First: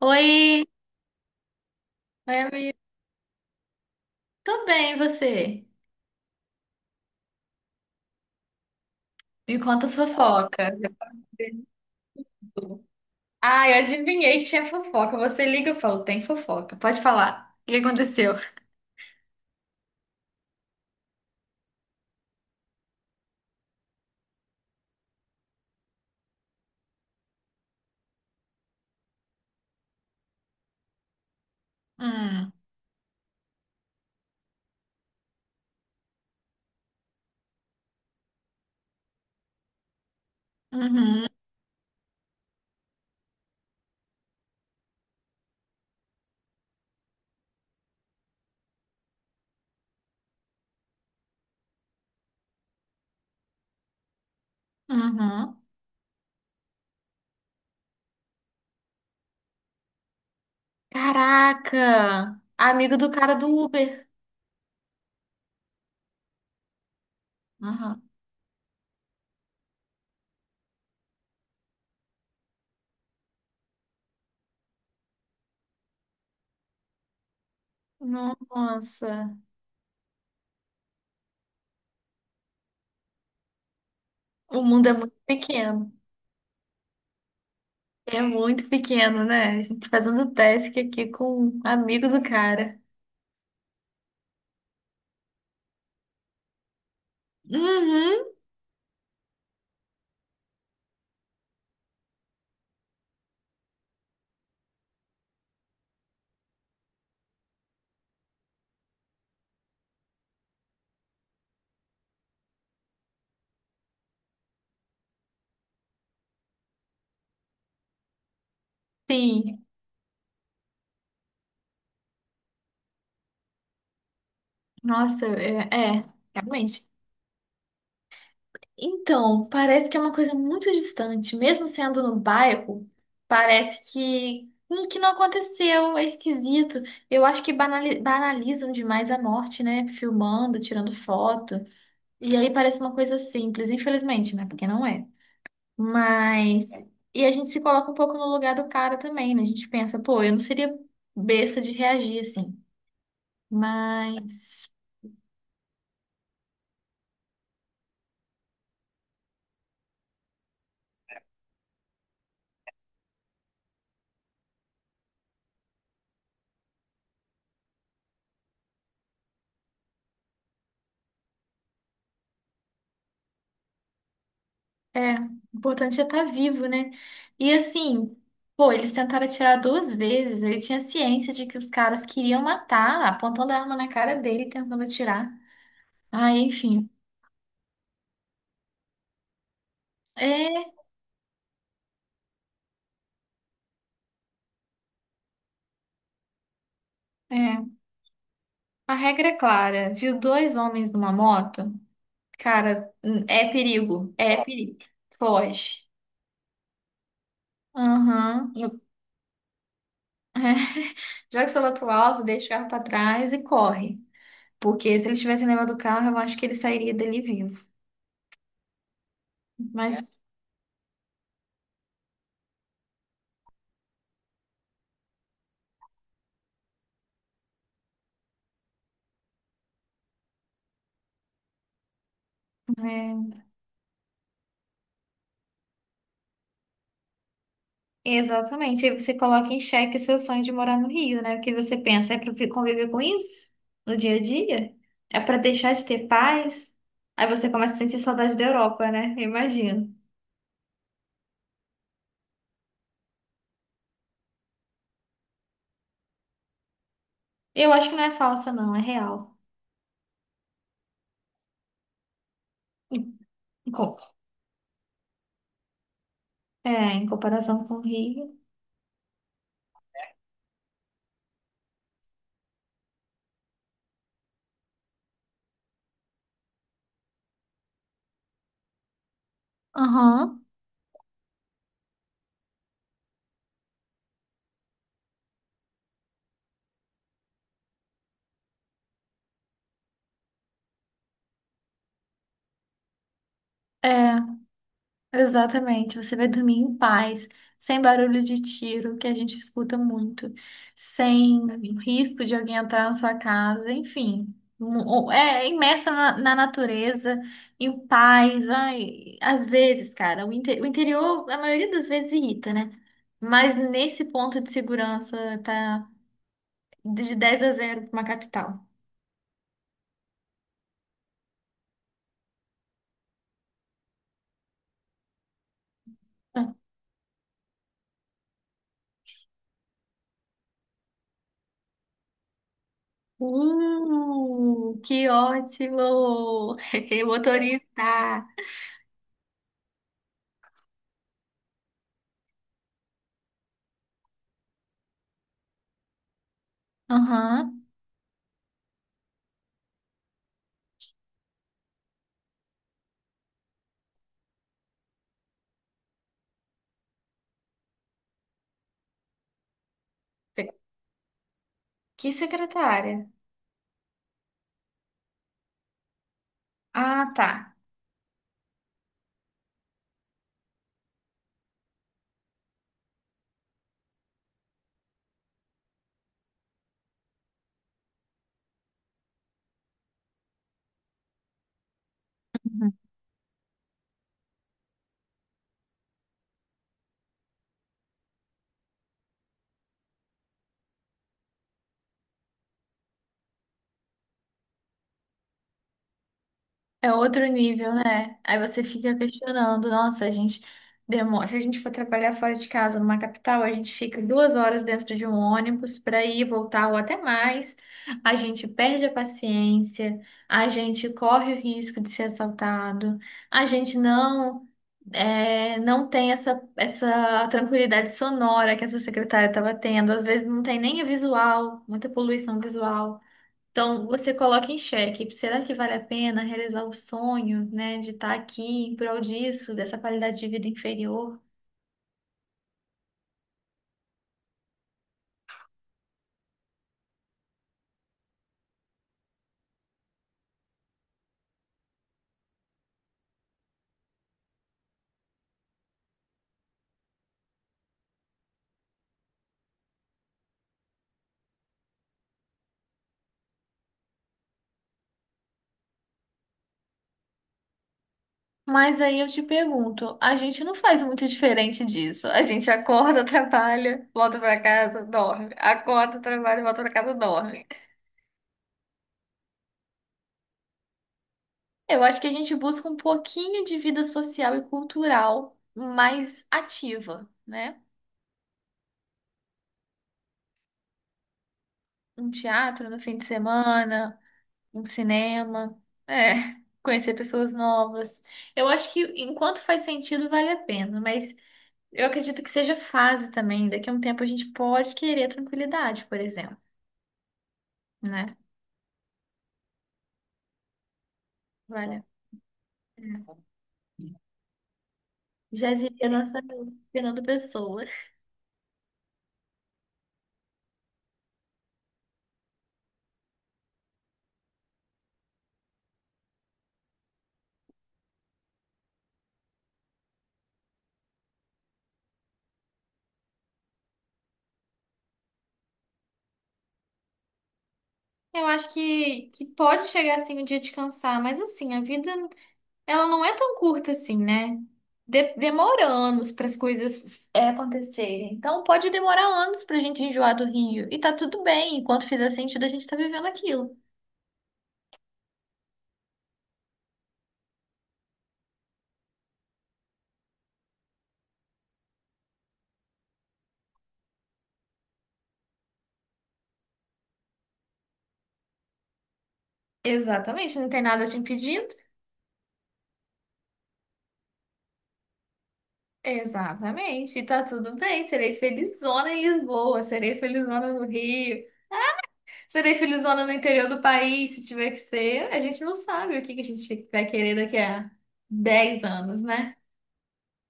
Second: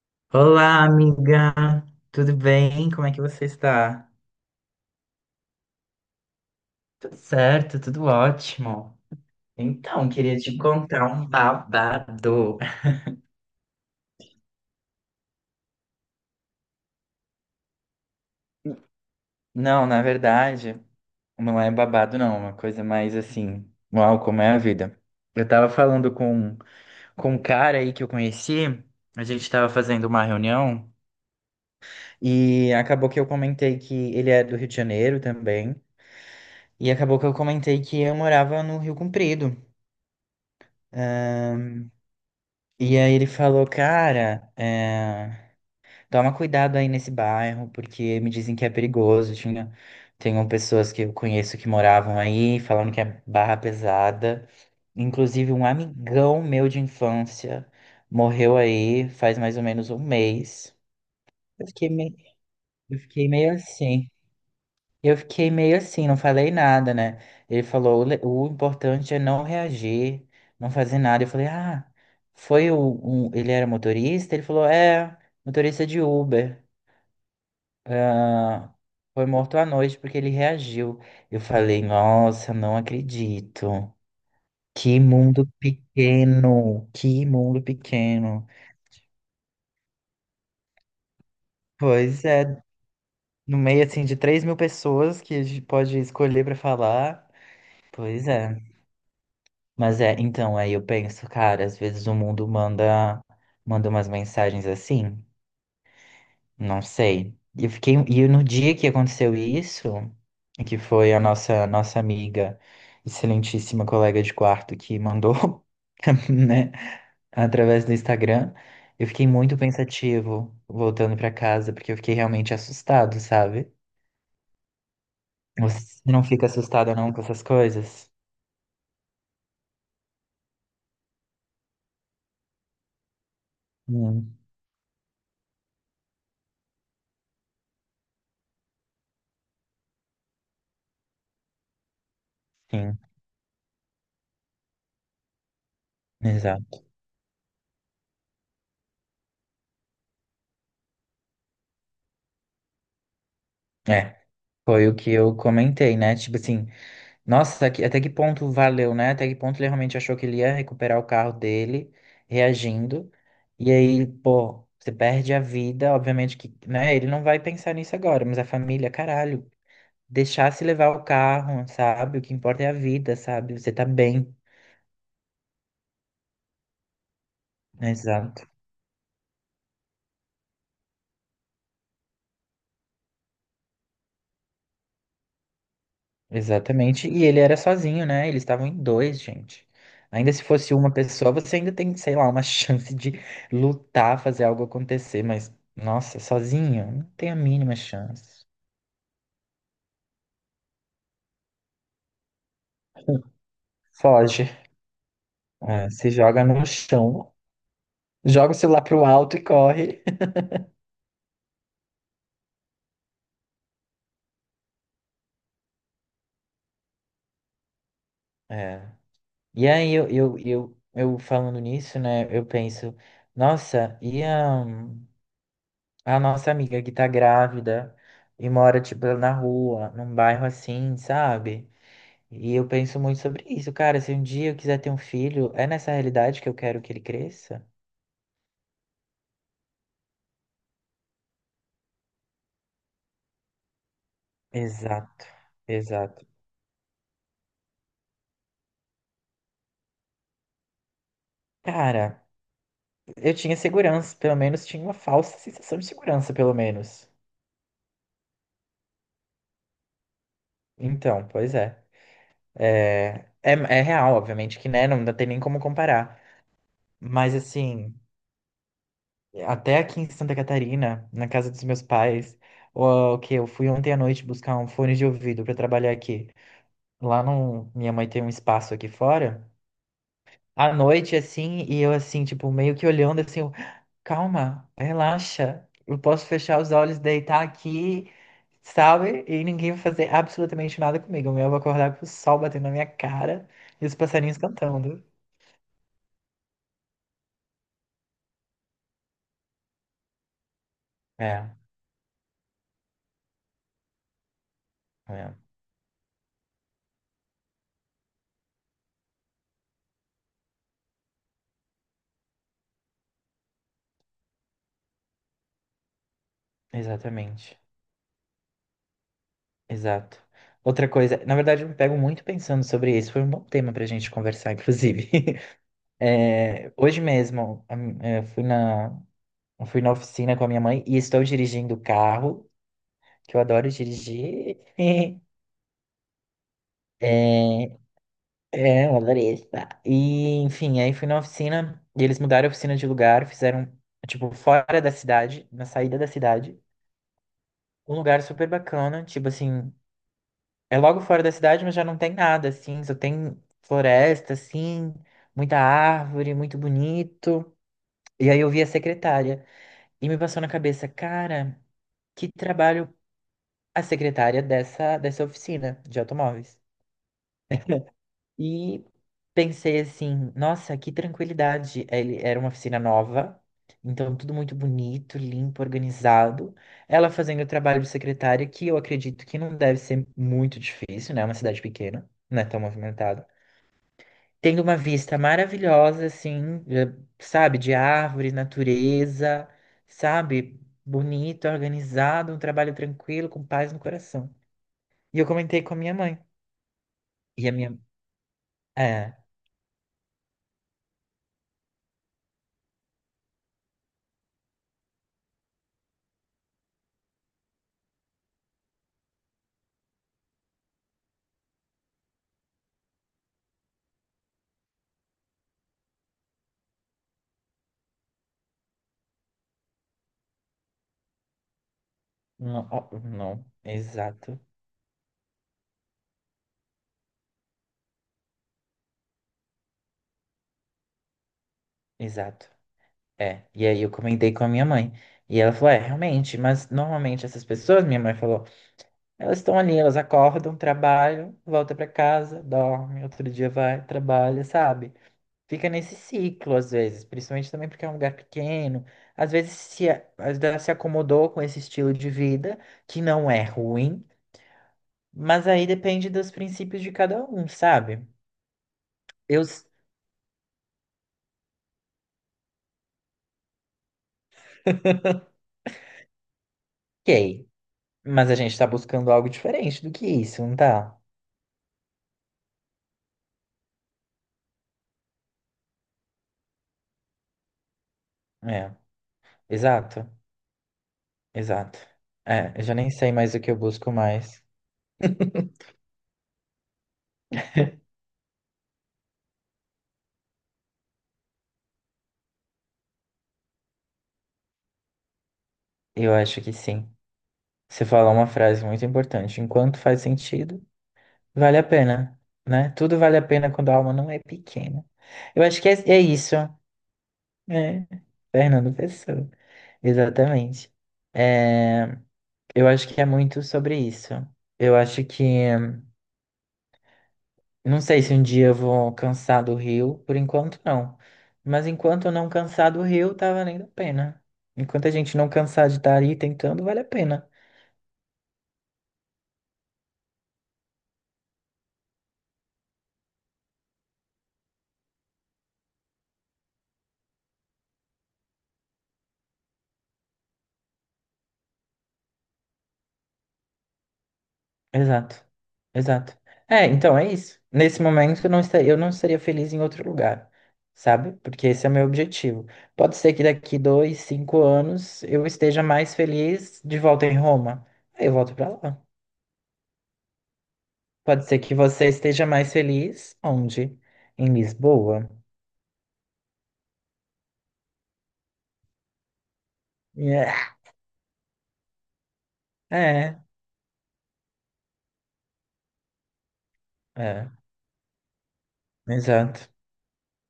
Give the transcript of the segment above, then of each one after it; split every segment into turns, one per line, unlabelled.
Oi,
Olá, amiga. Tudo
oi, amigo.
bem? Como é que você está?
Tô bem, e você?
Tudo certo, tudo ótimo.
Me conta as
Então, queria te
fofocas. Eu
contar
posso
um
saber de
babado.
tudo. Ah, eu adivinhei que tinha fofoca. Você liga, eu falo, tem fofoca. Pode falar. O que aconteceu?
Não, na verdade, não é babado, não. É uma coisa mais assim. Uau, como é a vida. Eu tava falando com um cara aí que eu conheci. A gente tava fazendo uma reunião
Hum,
e acabou que eu comentei que ele é do Rio de Janeiro também. E acabou que eu comentei que eu morava no Rio Comprido.
uhum,
E aí ele falou, cara, é, toma cuidado aí nesse bairro, porque me dizem que é perigoso. Tenho pessoas que eu conheço que moravam aí, falando que é barra pesada. Inclusive,
uhum.
um amigão meu de infância morreu aí faz mais ou menos um mês. Eu fiquei meio,
Caraca! Amigo
eu
do
fiquei
cara do
meio
Uber.
assim. Eu fiquei meio assim, não falei nada, né? Ele falou,
Aham.
o importante é não reagir, não fazer nada. Eu falei, ah, ele era motorista? Ele falou, é, motorista de Uber. Ah, foi
Nossa,
morto à noite porque ele reagiu. Eu falei, nossa, não acredito.
o mundo é
Que
muito
mundo
pequeno.
pequeno, que mundo
É
pequeno.
muito pequeno, né? A gente fazendo task aqui com um amigo do
Pois é,
cara.
no meio assim de 3.000 pessoas que a gente pode escolher pra falar. Pois
Uhum,
é. Mas é, então, aí eu penso, cara, às vezes o mundo manda, manda umas mensagens assim, não sei. E eu fiquei, e no dia que aconteceu isso, que foi a nossa amiga, excelentíssima colega de quarto que mandou, né, através do Instagram, eu fiquei muito
sim.
pensativo voltando pra casa, porque eu fiquei realmente assustado, sabe?
Nossa,
Você não fica
realmente.
assustada não com essas coisas?
Então, parece que é uma coisa muito distante, mesmo sendo no bairro, parece
Hum,
que, que não aconteceu, é esquisito. Eu acho que banalizam demais a morte, né? Filmando, tirando foto. E aí parece uma
sim,
coisa simples, infelizmente, né? Porque não é. Mas.
exato.
E a gente se coloca um pouco no lugar do cara também, né? A gente pensa, pô, eu não seria besta de reagir assim.
É,
Mas.
foi o que eu comentei, né? Tipo assim, nossa, que- até que ponto valeu, né? Até que ponto ele realmente achou que ele ia recuperar o carro dele, reagindo. E aí, pô, você perde a vida, obviamente que, né? Ele não vai pensar nisso agora, mas a família, caralho, deixar se levar o carro, sabe? O que importa é a vida, sabe? Você tá bem.
É, o importante é estar vivo, né? E assim,
Exato.
pô, eles tentaram atirar duas vezes. Ele tinha ciência de que os caras queriam matar, apontando a arma na cara dele, e tentando atirar. Aí, enfim.
Exatamente. E ele era sozinho, né? Eles estavam em dois, gente. Ainda se
É,
fosse uma pessoa, você ainda tem, sei lá, uma chance de lutar, fazer algo acontecer, mas, nossa, sozinho, não tem a
é.
mínima chance.
A regra é clara. Viu dois homens numa moto? Cara, é perigo. É
Foge.
perigo. Foge.
É, se joga no chão, joga
Aham.
o
Eu-
celular pro alto e corre.
Joga o celular pro alto, deixa o carro pra trás e corre. Porque se ele tivesse levado o carro, eu acho que ele sairia dele vivo.
É. E aí
Mas,
eu falando nisso, né? Eu penso, nossa, e a nossa amiga que tá grávida e mora, tipo, na rua, num bairro assim, sabe? E eu penso muito sobre
é.
isso, cara. Se um dia eu quiser ter um filho, é nessa realidade que eu quero que ele cresça?
Exatamente. Aí você coloca em xeque o seu sonho de morar no Rio, né? O que você pensa? É para conviver com isso no dia a dia? É
Exato,
para deixar de ter
exato.
paz? Aí você começa a sentir saudade da Europa, né? Eu imagino.
Cara, eu tinha segurança, pelo menos tinha uma falsa sensação de segurança, pelo menos.
Eu acho que não é falsa, não, é real.
Então, pois é.
Em-
É, é,
em
é
co-
real, obviamente, que né, tem nem como comparar.
em
Mas
comparação com o
assim,
Rio.
até aqui em Santa Catarina, na casa dos meus pais, o que eu fui ontem à noite buscar um fone de ouvido para trabalhar aqui. Lá no, minha mãe tem um espaço aqui fora.
Aham.
À noite, assim, e eu, assim, tipo, meio que olhando, assim, eu, calma, relaxa, eu posso fechar os olhos, deitar aqui, sabe? E ninguém vai fazer absolutamente nada comigo. Eu vou acordar com o sol batendo na minha cara e os passarinhos
É.
cantando.
Exatamente, você vai dormir em paz, sem barulho de tiro, que a gente escuta muito, sem
É,
risco de alguém entrar na sua casa, enfim. Mu-
é,
É é imersa na natureza, em paz. Ai, às vezes, cara, o interior, a maioria das vezes, irrita, né? Mas nesse ponto de segurança, tá de dez a
exatamente,
zero para uma capital.
exato. Outra coisa, na verdade, eu me pego muito pensando sobre isso. Foi um bom tema pra gente conversar, inclusive. É, hoje mesmo, a mi- é, fui na oficina com a minha mãe e estou dirigindo o carro. Que eu adoro dirigir.
Que ótimo!
É,
Motorista!
eu adorei estar. E, enfim, aí fui na oficina e eles mudaram a oficina de lugar, fizeram, tipo, fora da cidade, na saída da cidade.
Aham.
Um lugar super bacana, tipo assim, é logo fora da cidade, mas já não tem nada, assim, só tem floresta, assim, muita árvore, muito bonito. E aí eu vi a secretária e me passou na cabeça, cara,
Que
que trabalho
secretária?
a secretária dessa oficina de automóveis.
Ah, tá.
E pensei assim, nossa, que tranquilidade. Ele era uma oficina nova, então tudo muito bonito, limpo, organizado. Ela fazendo o trabalho de secretária, que eu acredito que não deve ser muito difícil, né? É uma cidade pequena, não é tão
Uhum.
movimentada. Tendo uma vista maravilhosa, assim, sabe, de árvores, natureza, sabe? Bonito, organizado, um trabalho tranquilo, com paz no coração. E eu comentei com a minha mãe.
É outro
E a minha.
nível, né? Aí você fica
É.
questionando, nossa, a gente demora. Se a gente for trabalhar fora de casa, numa capital, a gente fica 2 horas dentro de um ônibus para ir, e voltar ou até mais. A gente perde a paciência, a gente corre o risco de ser assaltado, a gente não tem essa tranquilidade sonora que essa secretária estava tendo. Às vezes não tem nem a visual, muita poluição
Não, ó,
visual.
não,
Então, você
exato,
coloca em xeque, será que vale a pena realizar o sonho, né, de estar aqui em prol disso, dessa qualidade de vida inferior?
exato. É, e aí eu comentei com a minha mãe. E ela falou: é, realmente, mas normalmente essas pessoas, minha mãe falou, elas estão ali, elas acordam, trabalham, volta pra casa, dorme, outro dia vai, trabalha, sabe? Fica nesse ciclo às vezes, principalmente também porque é um lugar pequeno. Às vezes se, a- às vezes ela se acomodou com esse estilo de vida, que não é ruim, mas aí depende dos princípios de cada um, sabe?
Mas aí eu te
Eu
pergunto, a gente não faz muito diferente disso. A gente acorda, trabalha, volta pra casa, dorme. Acorda, trabalha, volta pra casa, dorme.
sei. Mas a gente tá buscando algo diferente do que isso, não tá?
Eu acho que a gente busca um pouquinho de vida social e cultural mais ativa, né?
É, exato, exato.
Um
É, eu
teatro
já
no
nem
fim de
sei mais o que eu busco
semana,
mais.
um cinema, é, conhecer pessoas novas. Eu acho que enquanto faz sentido, vale a pena, mas eu acredito que seja fase também. Daqui a um tempo a gente pode querer tranquilidade, por
Eu
exemplo,
acho que sim. Você falou
né?
uma frase muito importante. Enquanto faz sentido, vale a
Vale a
pena, né? Tudo vale a
pena.
pena quando a alma não é pequena. Eu
Já
acho que é,
diria
é
nossa
isso.
amiga Fernando Pessoa.
É, Fernando Pessoa. Exatamente. É, eu acho que é muito sobre isso. Eu acho que não sei se um dia eu vou cansar do Rio, por enquanto não. Mas enquanto eu não cansar do Rio, tá valendo a pena. Enquanto a gente não cansar de estar aí tentando, vale a pena.
Eu acho que pode chegar assim o dia de cansar, mas assim, a vida ela não é tão curta assim, né? Demora anos para as coisas acontecerem. Então pode demorar anos para a gente enjoar do Rio. E tá tudo bem, enquanto fizer sentido, a gente tá vivendo aquilo.
Exato, exato. É, então é isso. Nesse momento eu não estaria feliz em outro lugar, sabe? Porque esse é o meu objetivo. Pode ser que daqui 2, 5 anos eu esteja mais feliz de volta em Roma. Aí eu volto pra lá.
Exatamente, não tem nada te
Pode ser
impedindo.
que você esteja mais feliz onde? Em Lisboa.
Exatamente, e tá tudo bem. Serei felizona em Lisboa, serei
Yeah.
felizona no Rio, serei felizona no
É.
interior do país, se tiver que ser. A gente não sabe o que que a gente vai querer
É,
daqui a 10 anos, né?
exato.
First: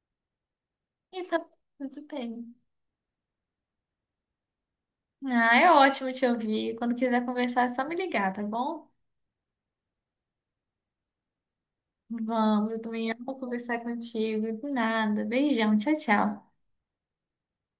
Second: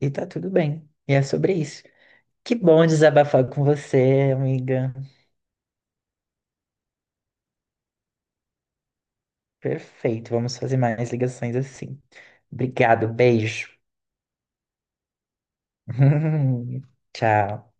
E tá tudo bem. E é
Então
sobre isso.
tudo bem.
Que bom desabafar com você, amiga.
Ah, é ótimo te ouvir. Quando quiser conversar, é só me ligar, tá bom?
Perfeito. Vamos fazer mais ligações assim.
Vamos, eu
Obrigado,
também amo
beijo.
conversar contigo. De nada. Beijão, tchau, tchau.
Tchau.